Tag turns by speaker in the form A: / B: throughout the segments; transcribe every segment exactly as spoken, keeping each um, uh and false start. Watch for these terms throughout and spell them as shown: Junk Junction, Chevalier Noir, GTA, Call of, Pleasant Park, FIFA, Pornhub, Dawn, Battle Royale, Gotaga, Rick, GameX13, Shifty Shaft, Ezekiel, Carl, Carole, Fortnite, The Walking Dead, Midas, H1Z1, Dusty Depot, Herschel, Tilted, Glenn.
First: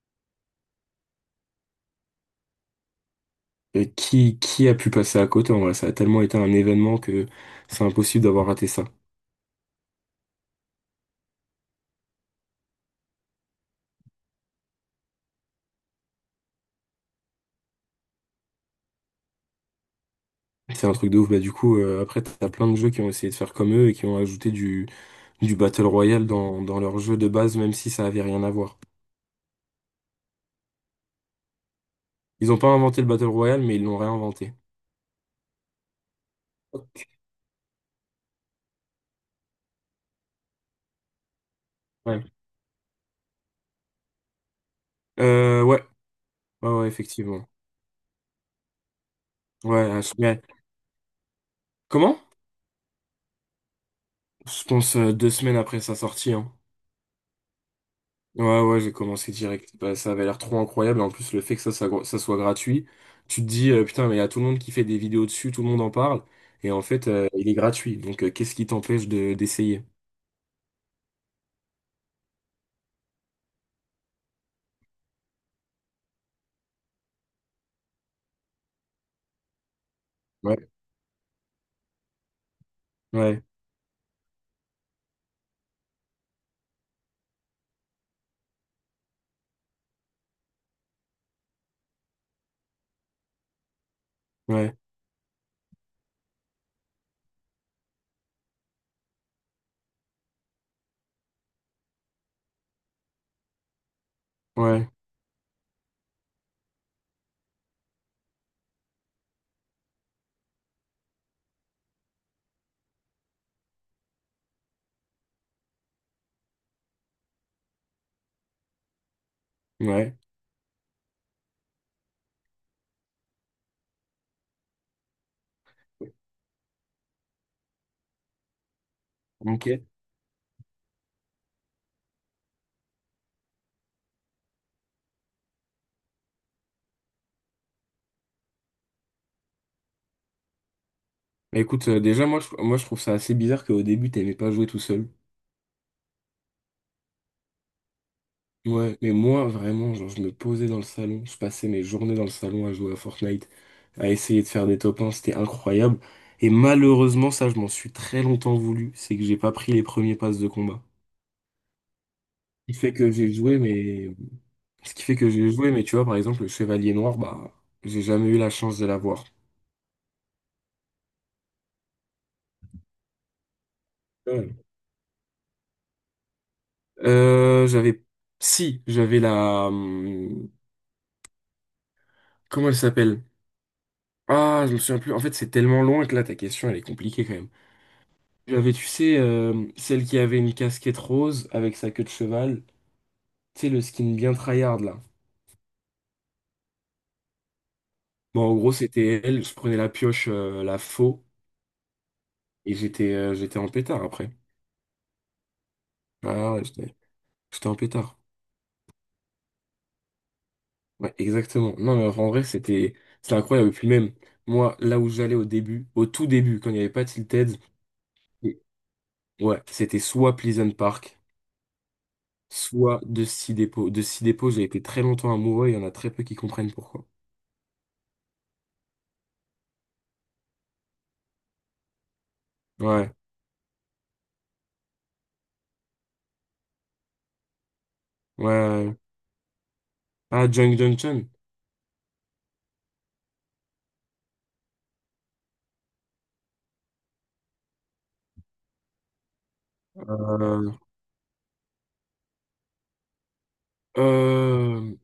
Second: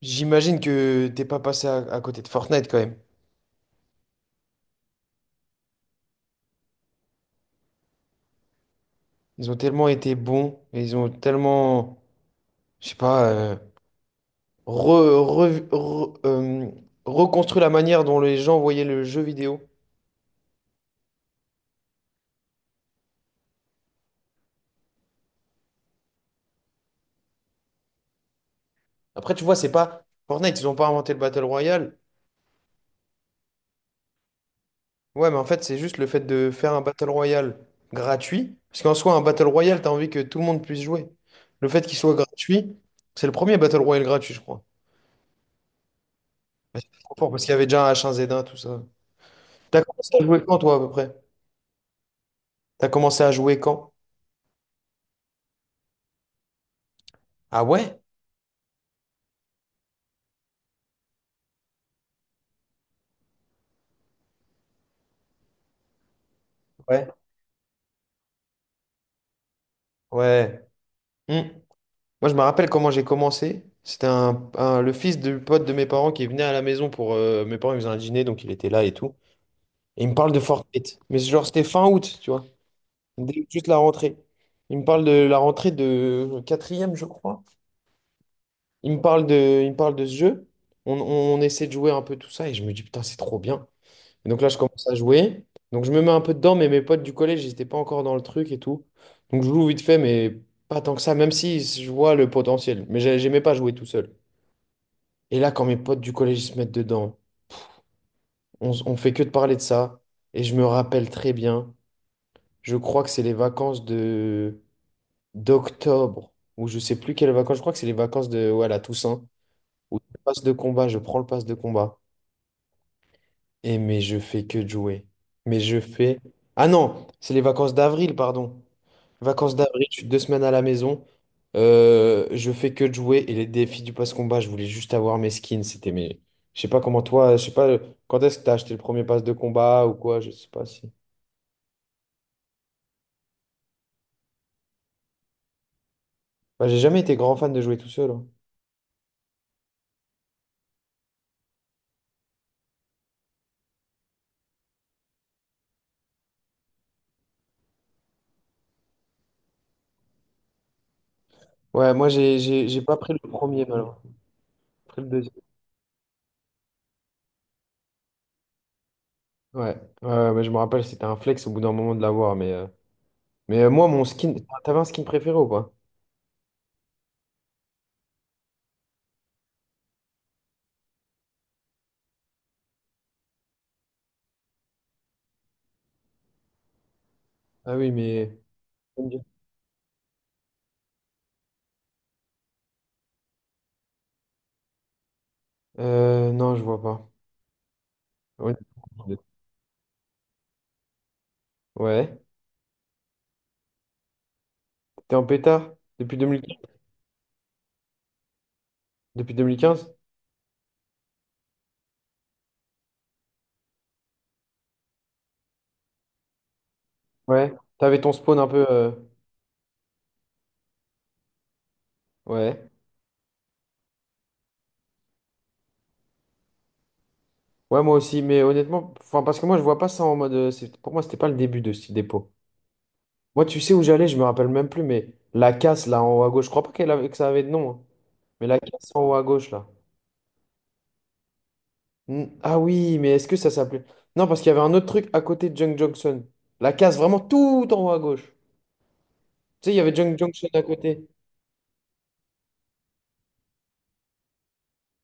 A: J'imagine que t'es pas passé à, à côté de Fortnite quand même.
B: Et qui, qui a pu passer à côté en vrai? Ça a tellement été un événement que c'est impossible d'avoir raté ça.
A: Ils ont tellement été bons et ils ont tellement, je sais pas, euh, re- re- re- euh, reconstruit la manière dont les gens voyaient le jeu vidéo.
B: C'est un truc de ouf. Bah, du coup, euh, après, t'as plein de jeux qui ont essayé de faire comme eux et qui ont ajouté du, du Battle Royale dans, dans leur jeu de base, même si ça avait rien à voir.
A: Après, tu vois, c'est pas Fortnite, ils ont pas inventé le Battle Royale.
B: Ils n'ont pas inventé le Battle Royale, mais ils l'ont réinventé.
A: Ouais, mais en fait, c'est juste le fait de faire un
B: Ok.
A: Battle Royale gratuit. Parce qu'en soi, un Battle Royale, t'as envie que tout le monde puisse jouer. Le fait qu'il soit
B: Ouais.
A: gratuit, c'est le premier Battle Royale gratuit, je crois.
B: Euh, ouais. Ouais,
A: Bah,
B: ouais,
A: c'est trop fort parce
B: effectivement.
A: qu'il y avait déjà un H un Z un, tout ça. T'as
B: Ouais, à-
A: commencé à
B: mais-
A: jouer quand, toi, à peu près?
B: Comment?
A: T'as commencé à jouer quand?
B: Je pense euh, deux semaines après sa sortie, hein.
A: Ah ouais?
B: Ouais, ouais, j'ai commencé direct. Bah, ça avait l'air trop incroyable. En plus, le fait que ça, ça, ça soit gratuit, tu te dis, euh, putain, mais il y a tout le monde qui fait des vidéos dessus, tout le monde en parle. Et en
A: Ouais.
B: fait, euh, il est gratuit. Donc, euh, qu'est-ce qui t'empêche de, d'essayer?
A: Ouais. Hmm. Moi, je me rappelle comment j'ai commencé. C'était un, un- le fils du pote de mes parents qui venait à la maison pour... euh, Mes parents, ils faisaient un dîner, donc il était là et tout. Et il me parle de
B: Ouais,
A: Fortnite. Mais genre, c'était fin août, tu vois.
B: ouais,
A: Dès- Juste la rentrée. Il me parle de la rentrée de quatrième, je crois. Il me parle de, il me parle de ce jeu. On, on, on essaie de jouer un peu tout ça et je me dis, putain, c'est trop bien. Et donc là, je
B: ouais,
A: commence à jouer. Donc je me mets un peu dedans, mais mes potes du collège, ils n'étaient pas encore dans le truc et tout. Donc je joue vite fait, mais pas tant que ça, même si je vois le potentiel. Mais j'ai- j'aimais pas jouer tout seul.
B: ouais,
A: Et là, quand mes potes du collège ils se mettent dedans, on, s- on fait que de parler de ça. Et je me rappelle très bien, je crois que c'est les vacances de d'octobre, ou je sais plus quelles vacances, je crois que c'est les vacances de ouais, la Toussaint, où
B: ouais.
A: je passe de combat, je prends le passe de combat. Et mais je fais que de jouer. Mais je fais. Ah non, c'est les vacances d'avril, pardon. Vacances
B: Ok.
A: d'avril, je suis deux semaines à la maison. Euh, je fais que de jouer. Et les défis du pass combat, je voulais juste avoir mes skins. C'était mes. Je sais pas comment toi. Je sais pas quand est-ce que t'as acheté le premier pass de combat ou quoi. Je sais pas si.
B: Bah, écoute, euh, déjà, moi je, moi, je trouve ça assez bizarre qu'au début, t'aimais pas jouer tout seul.
A: Bah, j'ai jamais été grand fan de jouer tout seul, hein.
B: Ouais, mais moi, vraiment, genre, je me posais dans le salon, je passais mes journées dans le salon à jouer à Fortnite, à essayer de faire des top un, c'était incroyable. Et malheureusement, ça, je m'en suis très longtemps voulu, c'est que j'ai pas pris les premiers passes de combat.
A: Ouais, moi, j'ai j'ai-
B: Ce qui
A: j'ai
B: fait
A: pas
B: que
A: pris le
B: j'ai joué,
A: premier, malheureusement.
B: mais...
A: J'ai
B: Ce
A: pris
B: qui
A: le
B: fait que
A: deuxième.
B: j'ai joué, mais tu vois, par exemple, le Chevalier Noir, bah, j'ai jamais eu la chance de l'avoir.
A: Ouais, ouais, ouais, mais je me rappelle, c'était un flex au bout d'un moment de l'avoir. Mais, euh, mais euh, moi, mon skin.
B: Ouais.
A: T'avais un skin préféré ou pas?
B: Euh, j'avais... Si, j'avais la... hum, comment elle s'appelle? Ah, je me souviens plus. En fait, c'est tellement loin que là, ta question, elle est compliquée quand même.
A: Ah oui, mais.
B: J'avais, tu sais, euh, celle qui avait une casquette rose avec sa queue de cheval. Tu sais, le skin bien tryhard, là.
A: Euh, non, je vois pas.
B: Bon,
A: Ouais.
B: en gros, c'était elle. Je prenais la pioche, euh, la faux,
A: Ouais.
B: et j'étais euh, j'étais en pétard après.
A: T'es en pétard depuis
B: Ah
A: deux mille quinze?
B: ouais, j'étais j'étais en pétard.
A: Depuis deux mille quinze?
B: Ouais, exactement. Non, mais en vrai, c'était c'était incroyable. Et puis même, moi, là où j'allais au début, au tout début, quand il n'y avait pas
A: Ouais.
B: Tilted,
A: T'avais ton spawn un
B: et-
A: peu. euh,
B: ouais, c'était soit Pleasant Park,
A: Ouais.
B: soit Dusty Depot. Dusty Depot, j'ai été très longtemps amoureux, il y en a très peu qui comprennent pourquoi.
A: Ouais, moi aussi. Mais honnêtement, enfin, parce que moi, je vois pas ça en mode. euh, c'est- Pour moi, c'était pas le début de ce dépôt.
B: Ouais,
A: Moi, tu sais où j'allais, je me rappelle même plus, mais la casse là en haut à gauche, je crois pas qu'elle avait... que ça avait de nom, hein.
B: ouais,
A: Mais la
B: ouais,
A: casse
B: ouais.
A: en haut à gauche là.
B: Ah, Junk Junction.
A: Hmm. Ah oui, mais est-ce que ça s'appelait. Non, parce qu'il y avait un autre truc à côté de Junk Junction. La casse vraiment tout en haut à gauche. Tu sais, il y avait Junk Junction à
B: Euh,
A: côté.
B: euh,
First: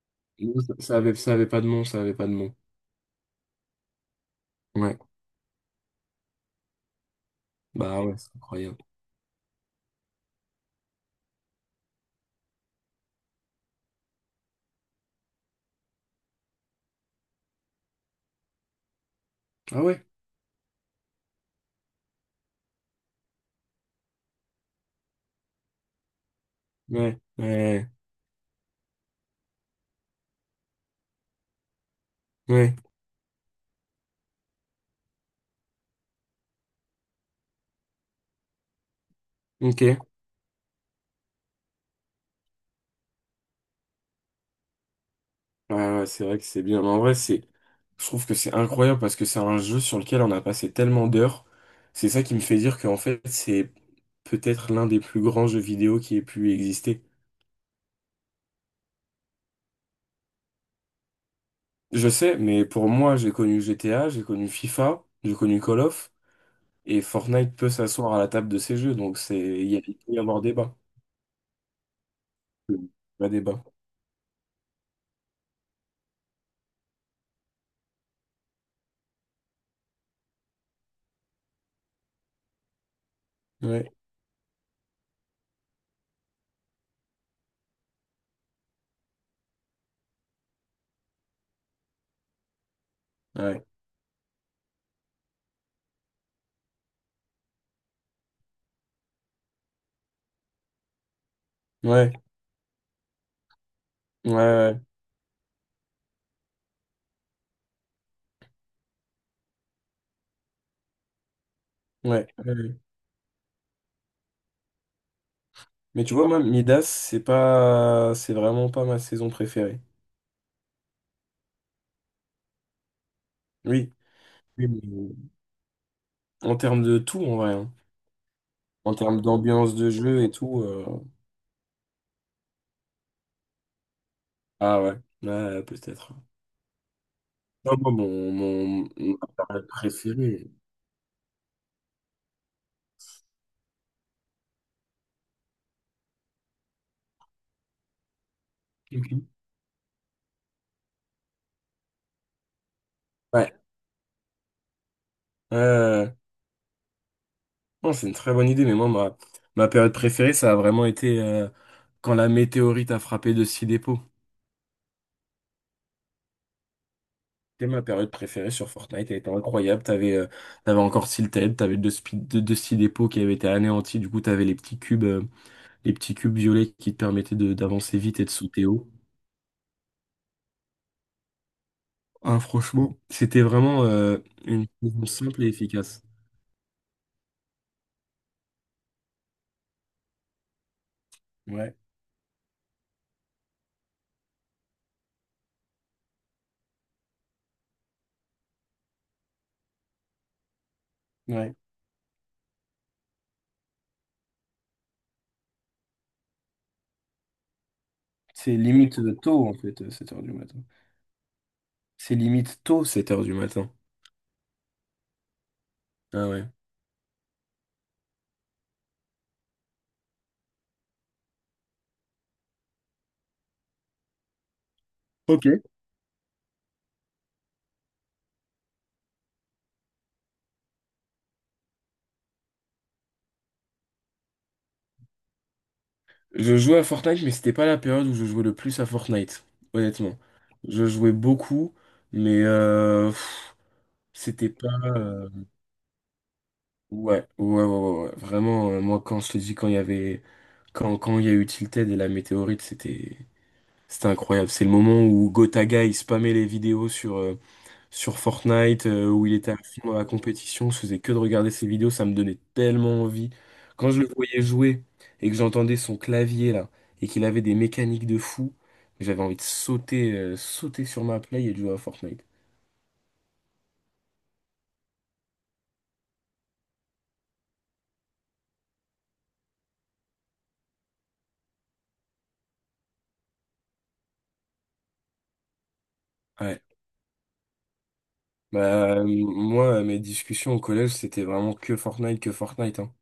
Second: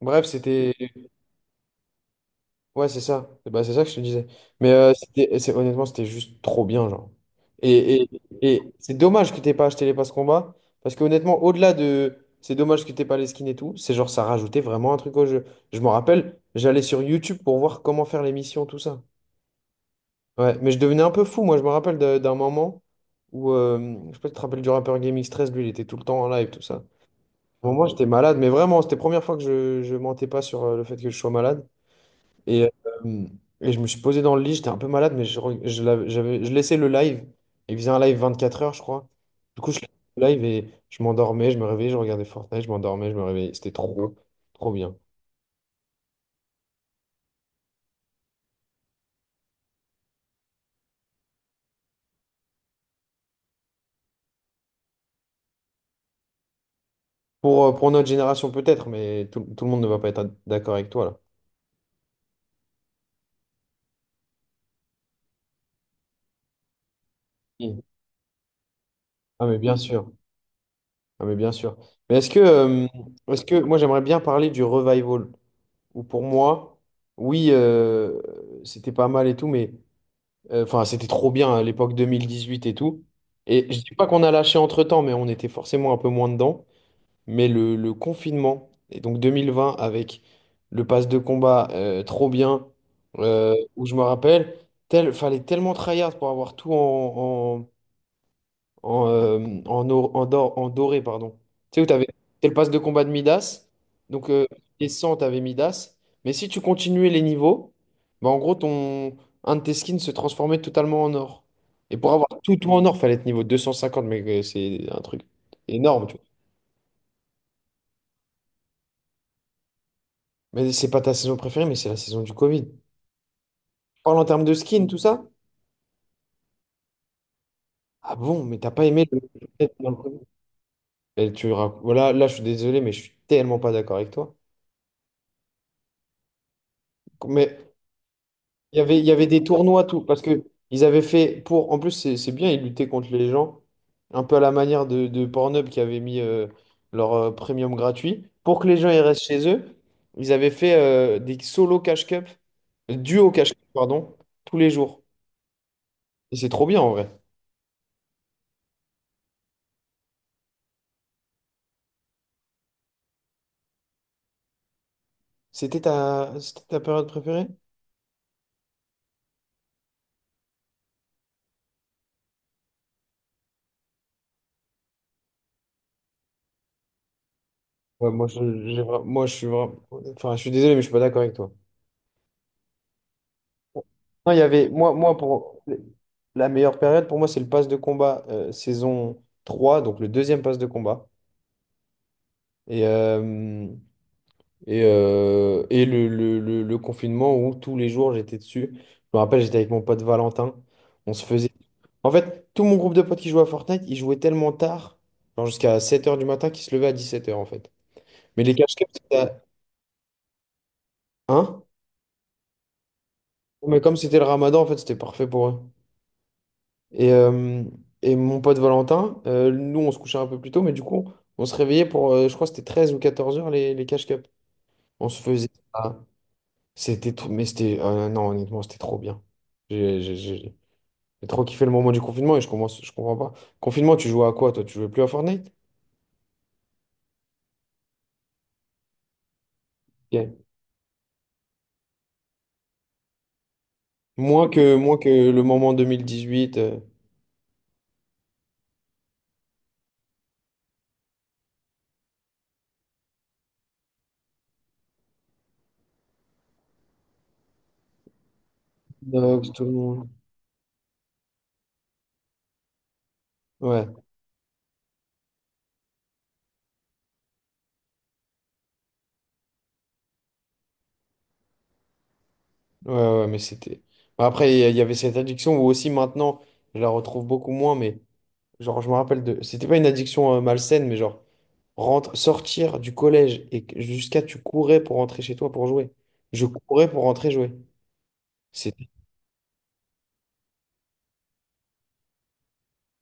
A: Bref,
B: non, ça
A: c'était.
B: ça avait, ça avait pas de nom, ça avait pas de nom.
A: Ouais, c'est ça. Bah, c'est ça que je te disais. Mais euh,
B: Ouais,
A: c'était, c'est- honnêtement, c'était juste trop bien, genre. Et,
B: bah
A: et,
B: ouais, c'est
A: et
B: incroyable.
A: c'est dommage que t'aies pas acheté les passes combat. Parce que honnêtement, au-delà de c'est dommage que t'aies pas les skins et tout, c'est genre ça rajoutait vraiment un truc au jeu. Je me rappelle, j'allais sur YouTube pour voir comment faire les missions, tout ça.
B: Ah ouais,
A: Ouais, mais je devenais un peu fou, moi. Je me rappelle de- d'un moment où, euh, je sais pas si tu te rappelles du rappeur Game X un trois, lui, il était tout le temps en live, tout ça.
B: ouais,
A: Bon, moi,
B: ouais,
A: j'étais malade, mais vraiment, c'était la première fois que je, je mentais pas sur euh, le fait que je sois malade. Et,
B: ouais,
A: euh, et je me suis posé dans le lit, j'étais un peu malade, mais je, re- je, l'avais- j'avais, je laissais le live. Il faisait un live vingt-quatre heures, je crois. Du coup, je laissais
B: ok.
A: le live et je m'endormais, je me réveillais, je regardais Fortnite, je m'endormais, je me réveillais. C'était trop, trop bien.
B: Ouais, ouais, c'est vrai que c'est bien. Mais en vrai, c'est, je trouve que c'est incroyable parce que c'est un jeu sur lequel on a passé tellement d'heures. C'est ça qui me fait dire qu'en fait, c'est peut-être l'un des plus grands jeux vidéo qui ait pu exister.
A: Pour, euh, pour notre génération, peut-être, mais tout, tout le monde ne va pas être d'accord avec toi, là.
B: Je sais, mais pour moi, j'ai connu G T A, j'ai connu FIFA, j'ai connu Call of, et Fortnite peut
A: Mm.
B: s'asseoir à la table de ces jeux, donc c'est,
A: Ah, mais
B: il
A: bien
B: y a- il
A: sûr.
B: peut y avoir débat.
A: Ah, mais bien sûr. Mais est-ce que, euh,
B: Vrai
A: est-ce que
B: débat.
A: moi, j'aimerais bien parler du revival, où pour moi, oui, euh, c'était pas mal et tout, mais. Euh, Enfin, c'était trop bien à l'époque deux mille dix-huit et tout. Et je
B: Ouais,
A: dis pas qu'on a lâché entre-temps, mais on était forcément un peu moins dedans. Mais le, le confinement, et donc deux mille vingt avec le pass de combat euh, trop bien, euh,
B: ouais,
A: où je me rappelle, tel, fallait tellement tryhard pour avoir tout en, en, euh, en, or- en dor- en doré, pardon. Tu sais où t'avais,
B: ouais,
A: c'était le passe de combat de Midas. Donc,
B: ouais,
A: euh,
B: ouais,
A: les cent, t'avais Midas. Mais si tu continuais les niveaux, bah, en gros, ton, un de tes skins se transformait totalement en or. Et pour
B: ouais,
A: avoir
B: ouais,
A: tout, tout
B: ouais.
A: en or, fallait être niveau deux cent cinquante. Mais euh, c'est un truc
B: Mais
A: énorme,
B: tu
A: tu vois.
B: vois, moi, Midas, c'est pas, c'est vraiment pas ma saison préférée.
A: Mais c'est pas ta saison préférée, mais c'est la saison du Covid. Tu
B: Oui,
A: parles en termes de
B: oui, mais
A: skins, tout ça?
B: en termes de tout, en vrai, hein.
A: Ah bon, mais t'as pas
B: En
A: aimé
B: termes
A: le.
B: d'ambiance de jeu et tout. euh,
A: Et tu rac- Voilà, là, je suis désolé, mais je suis tellement pas d'accord avec toi.
B: Ah ouais, ouais, peut-être.
A: Mais
B: Non, moi, mon,
A: Il y
B: mon,
A: avait, il y
B: mon
A: avait des
B: période
A: tournois, tout, parce que
B: préférée.
A: ils avaient fait pour. En plus, c'est c'est bien, ils luttaient contre les gens, un peu à la manière de, de Pornhub qui avait mis euh, leur euh, premium gratuit. Pour que les gens ils restent
B: Ok.
A: chez eux, ils avaient fait euh, des solo cash cup, euh, duo cash
B: Ouais.
A: cup, pardon, tous les jours.
B: Euh,
A: Et c'est trop bien en vrai.
B: non, c'est une très bonne idée, mais moi, ma, ma période préférée, ça a vraiment été euh, quand la météorite a frappé de six.
A: C'était ta, c'était ta période préférée?
B: C'était ma période préférée sur Fortnite, elle était incroyable. T'avais euh, t'avais encore Silted, t'avais deux, spi- deux, deux petits dépôts qui avaient été anéantis. Du coup, t'avais les petits cubes, euh, les petits cubes violets qui te permettaient de- d'avancer
A: Ouais,
B: vite et
A: moi
B: de
A: je,
B: sauter
A: j'ai
B: haut.
A: vra- moi, je suis vra- enfin, je suis désolé, mais je suis pas d'accord avec toi.
B: Ah, franchement, c'était vraiment euh,
A: Non, il y
B: une
A: avait, moi,
B: saison
A: moi
B: simple et
A: pour
B: efficace.
A: la meilleure période pour moi, c'est le pass de combat euh, saison trois donc le deuxième pass de combat.
B: Ouais,
A: Et, euh, et, euh, et le, le, le, le confinement où tous les jours j'étais dessus. Je me rappelle, j'étais avec mon pote Valentin. On se faisait.
B: ouais.
A: En fait, tout mon groupe de potes qui jouait à Fortnite, ils jouaient tellement tard, genre jusqu'à sept heures du matin, qu'ils se levaient à dix-sept heures en fait. Mais les
B: C'est
A: cache-cache,
B: limite euh,
A: c'était à.
B: tôt, en fait, euh, sept heures du matin.
A: Hein?
B: C'est limite tôt, sept heures du matin.
A: Mais comme c'était le ramadan, en fait, c'était parfait pour eux.
B: Ah ouais.
A: Et, euh, et mon pote Valentin, euh, nous, on se couchait un peu plus tôt, mais du coup, on se réveillait pour, euh, je crois que c'était treize ou quatorze heures, les, les cash cups. On se
B: Ok.
A: faisait ça. C'était trop, mais c'était, euh, non, honnêtement, c'était trop bien. J'ai j'ai- j'ai- j'ai trop kiffé le moment du confinement et je commence, je comprends pas. Confinement, tu jouais à quoi, toi? Tu jouais plus à Fortnite?
B: Je jouais à Fortnite, mais c'était pas la période où je jouais le plus à Fortnite, honnêtement.
A: Ok.
B: Je jouais beaucoup, mais euh, pff,
A: Moins
B: c'était pas.
A: que, moins
B: euh,
A: que le moment deux mille dix-huit. euh,
B: Ouais, ouais, ouais, ouais, ouais, ouais. Vraiment, euh, moi, quand je te dis, quand il y avait. Quand, quand il y a eu Tilted et la météorite, c'était. C'était incroyable. C'est le moment où Gotaga, il spammait les vidéos sur, euh, sur Fortnite, euh, où il était
A: Nox,
B: à
A: tout le
B: fond dans la
A: monde.
B: compétition. Je faisais que de regarder ses vidéos, ça me donnait tellement envie.
A: Ouais,
B: Quand je le voyais jouer et que j'entendais son clavier, là, et qu'il avait des mécaniques de fou, j'avais envie de sauter, euh, sauter sur ma play et de jouer à Fortnite.
A: ouais, ouais, mais c'était. Bah, après, il y a- il y avait cette addiction où aussi maintenant, je la retrouve beaucoup moins, mais. Genre, je me rappelle de. C'était pas une addiction euh, malsaine, mais genre, rentre... sortir du collège et que- jusqu'à tu courais pour rentrer chez toi pour jouer. Je
B: Ouais.
A: courais pour rentrer jouer. C'était,
B: Bah, euh, moi, mes discussions au collège, c'était vraiment que Fortnite, que Fortnite, hein.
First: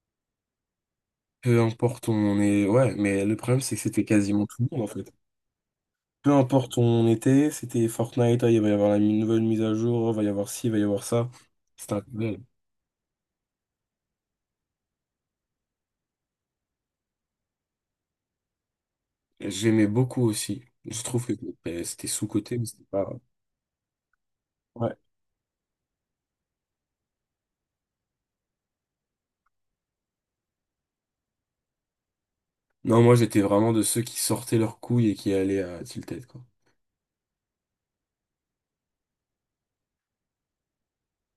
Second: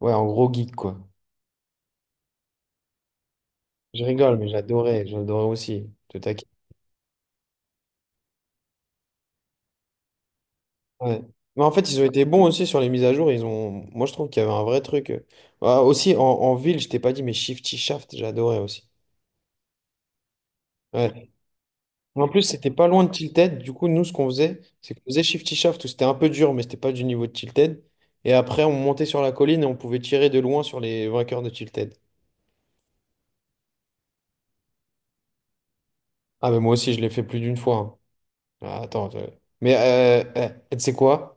A: ouais, en gros geek, quoi.
B: Peu importe où on est, ouais, mais le problème, c'est que c'était
A: Je rigole,
B: quasiment
A: mais
B: tout le monde, en
A: j'adorais,
B: fait.
A: j'adorais aussi. Te
B: Peu
A: taquiner.
B: importe où on était, c'était Fortnite, ah, il va y avoir la mi- nouvelle mise à jour, il va y avoir ci, il va y avoir
A: Ouais.
B: ça.
A: Mais en fait,
B: C'était
A: ils ont été
B: incroyable.
A: bons aussi sur les mises à jour. Ils ont. Moi, je trouve qu'il y avait un vrai truc. Ah, aussi, en, en ville, je t'ai pas dit, mais Shifty Shaft, j'adorais aussi.
B: J'aimais beaucoup aussi. Je trouve
A: Ouais.
B: que euh, c'était
A: En plus,
B: sous-coté, mais
A: c'était
B: c'était
A: pas loin
B: pas...
A: de Tilted. Du coup, nous, ce qu'on faisait, c'est
B: Ouais.
A: qu'on faisait Shifty Shaft, où c'était un peu dur, mais c'était pas du niveau de Tilted. Et après, on montait sur la colline et on pouvait tirer de loin sur les vainqueurs de Tilted.
B: Non, moi, j'étais vraiment de ceux qui sortaient leurs couilles et qui allaient à Tilted, quoi.
A: Ah, mais moi aussi, je l'ai fait plus d'une fois, hein. Ah, attends, euh, mais euh, eh, tu sais quoi?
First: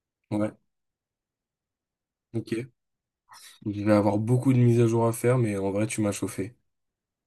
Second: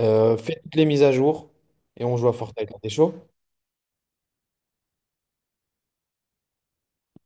A: Euh,
B: Ouais,
A: fais toutes les mises à jour et on joue à
B: ok.
A: Fortnite. T'es chaud?
B: Il va y avoir beaucoup de mises à jour à faire, mais en vrai, tu m'as chauffé.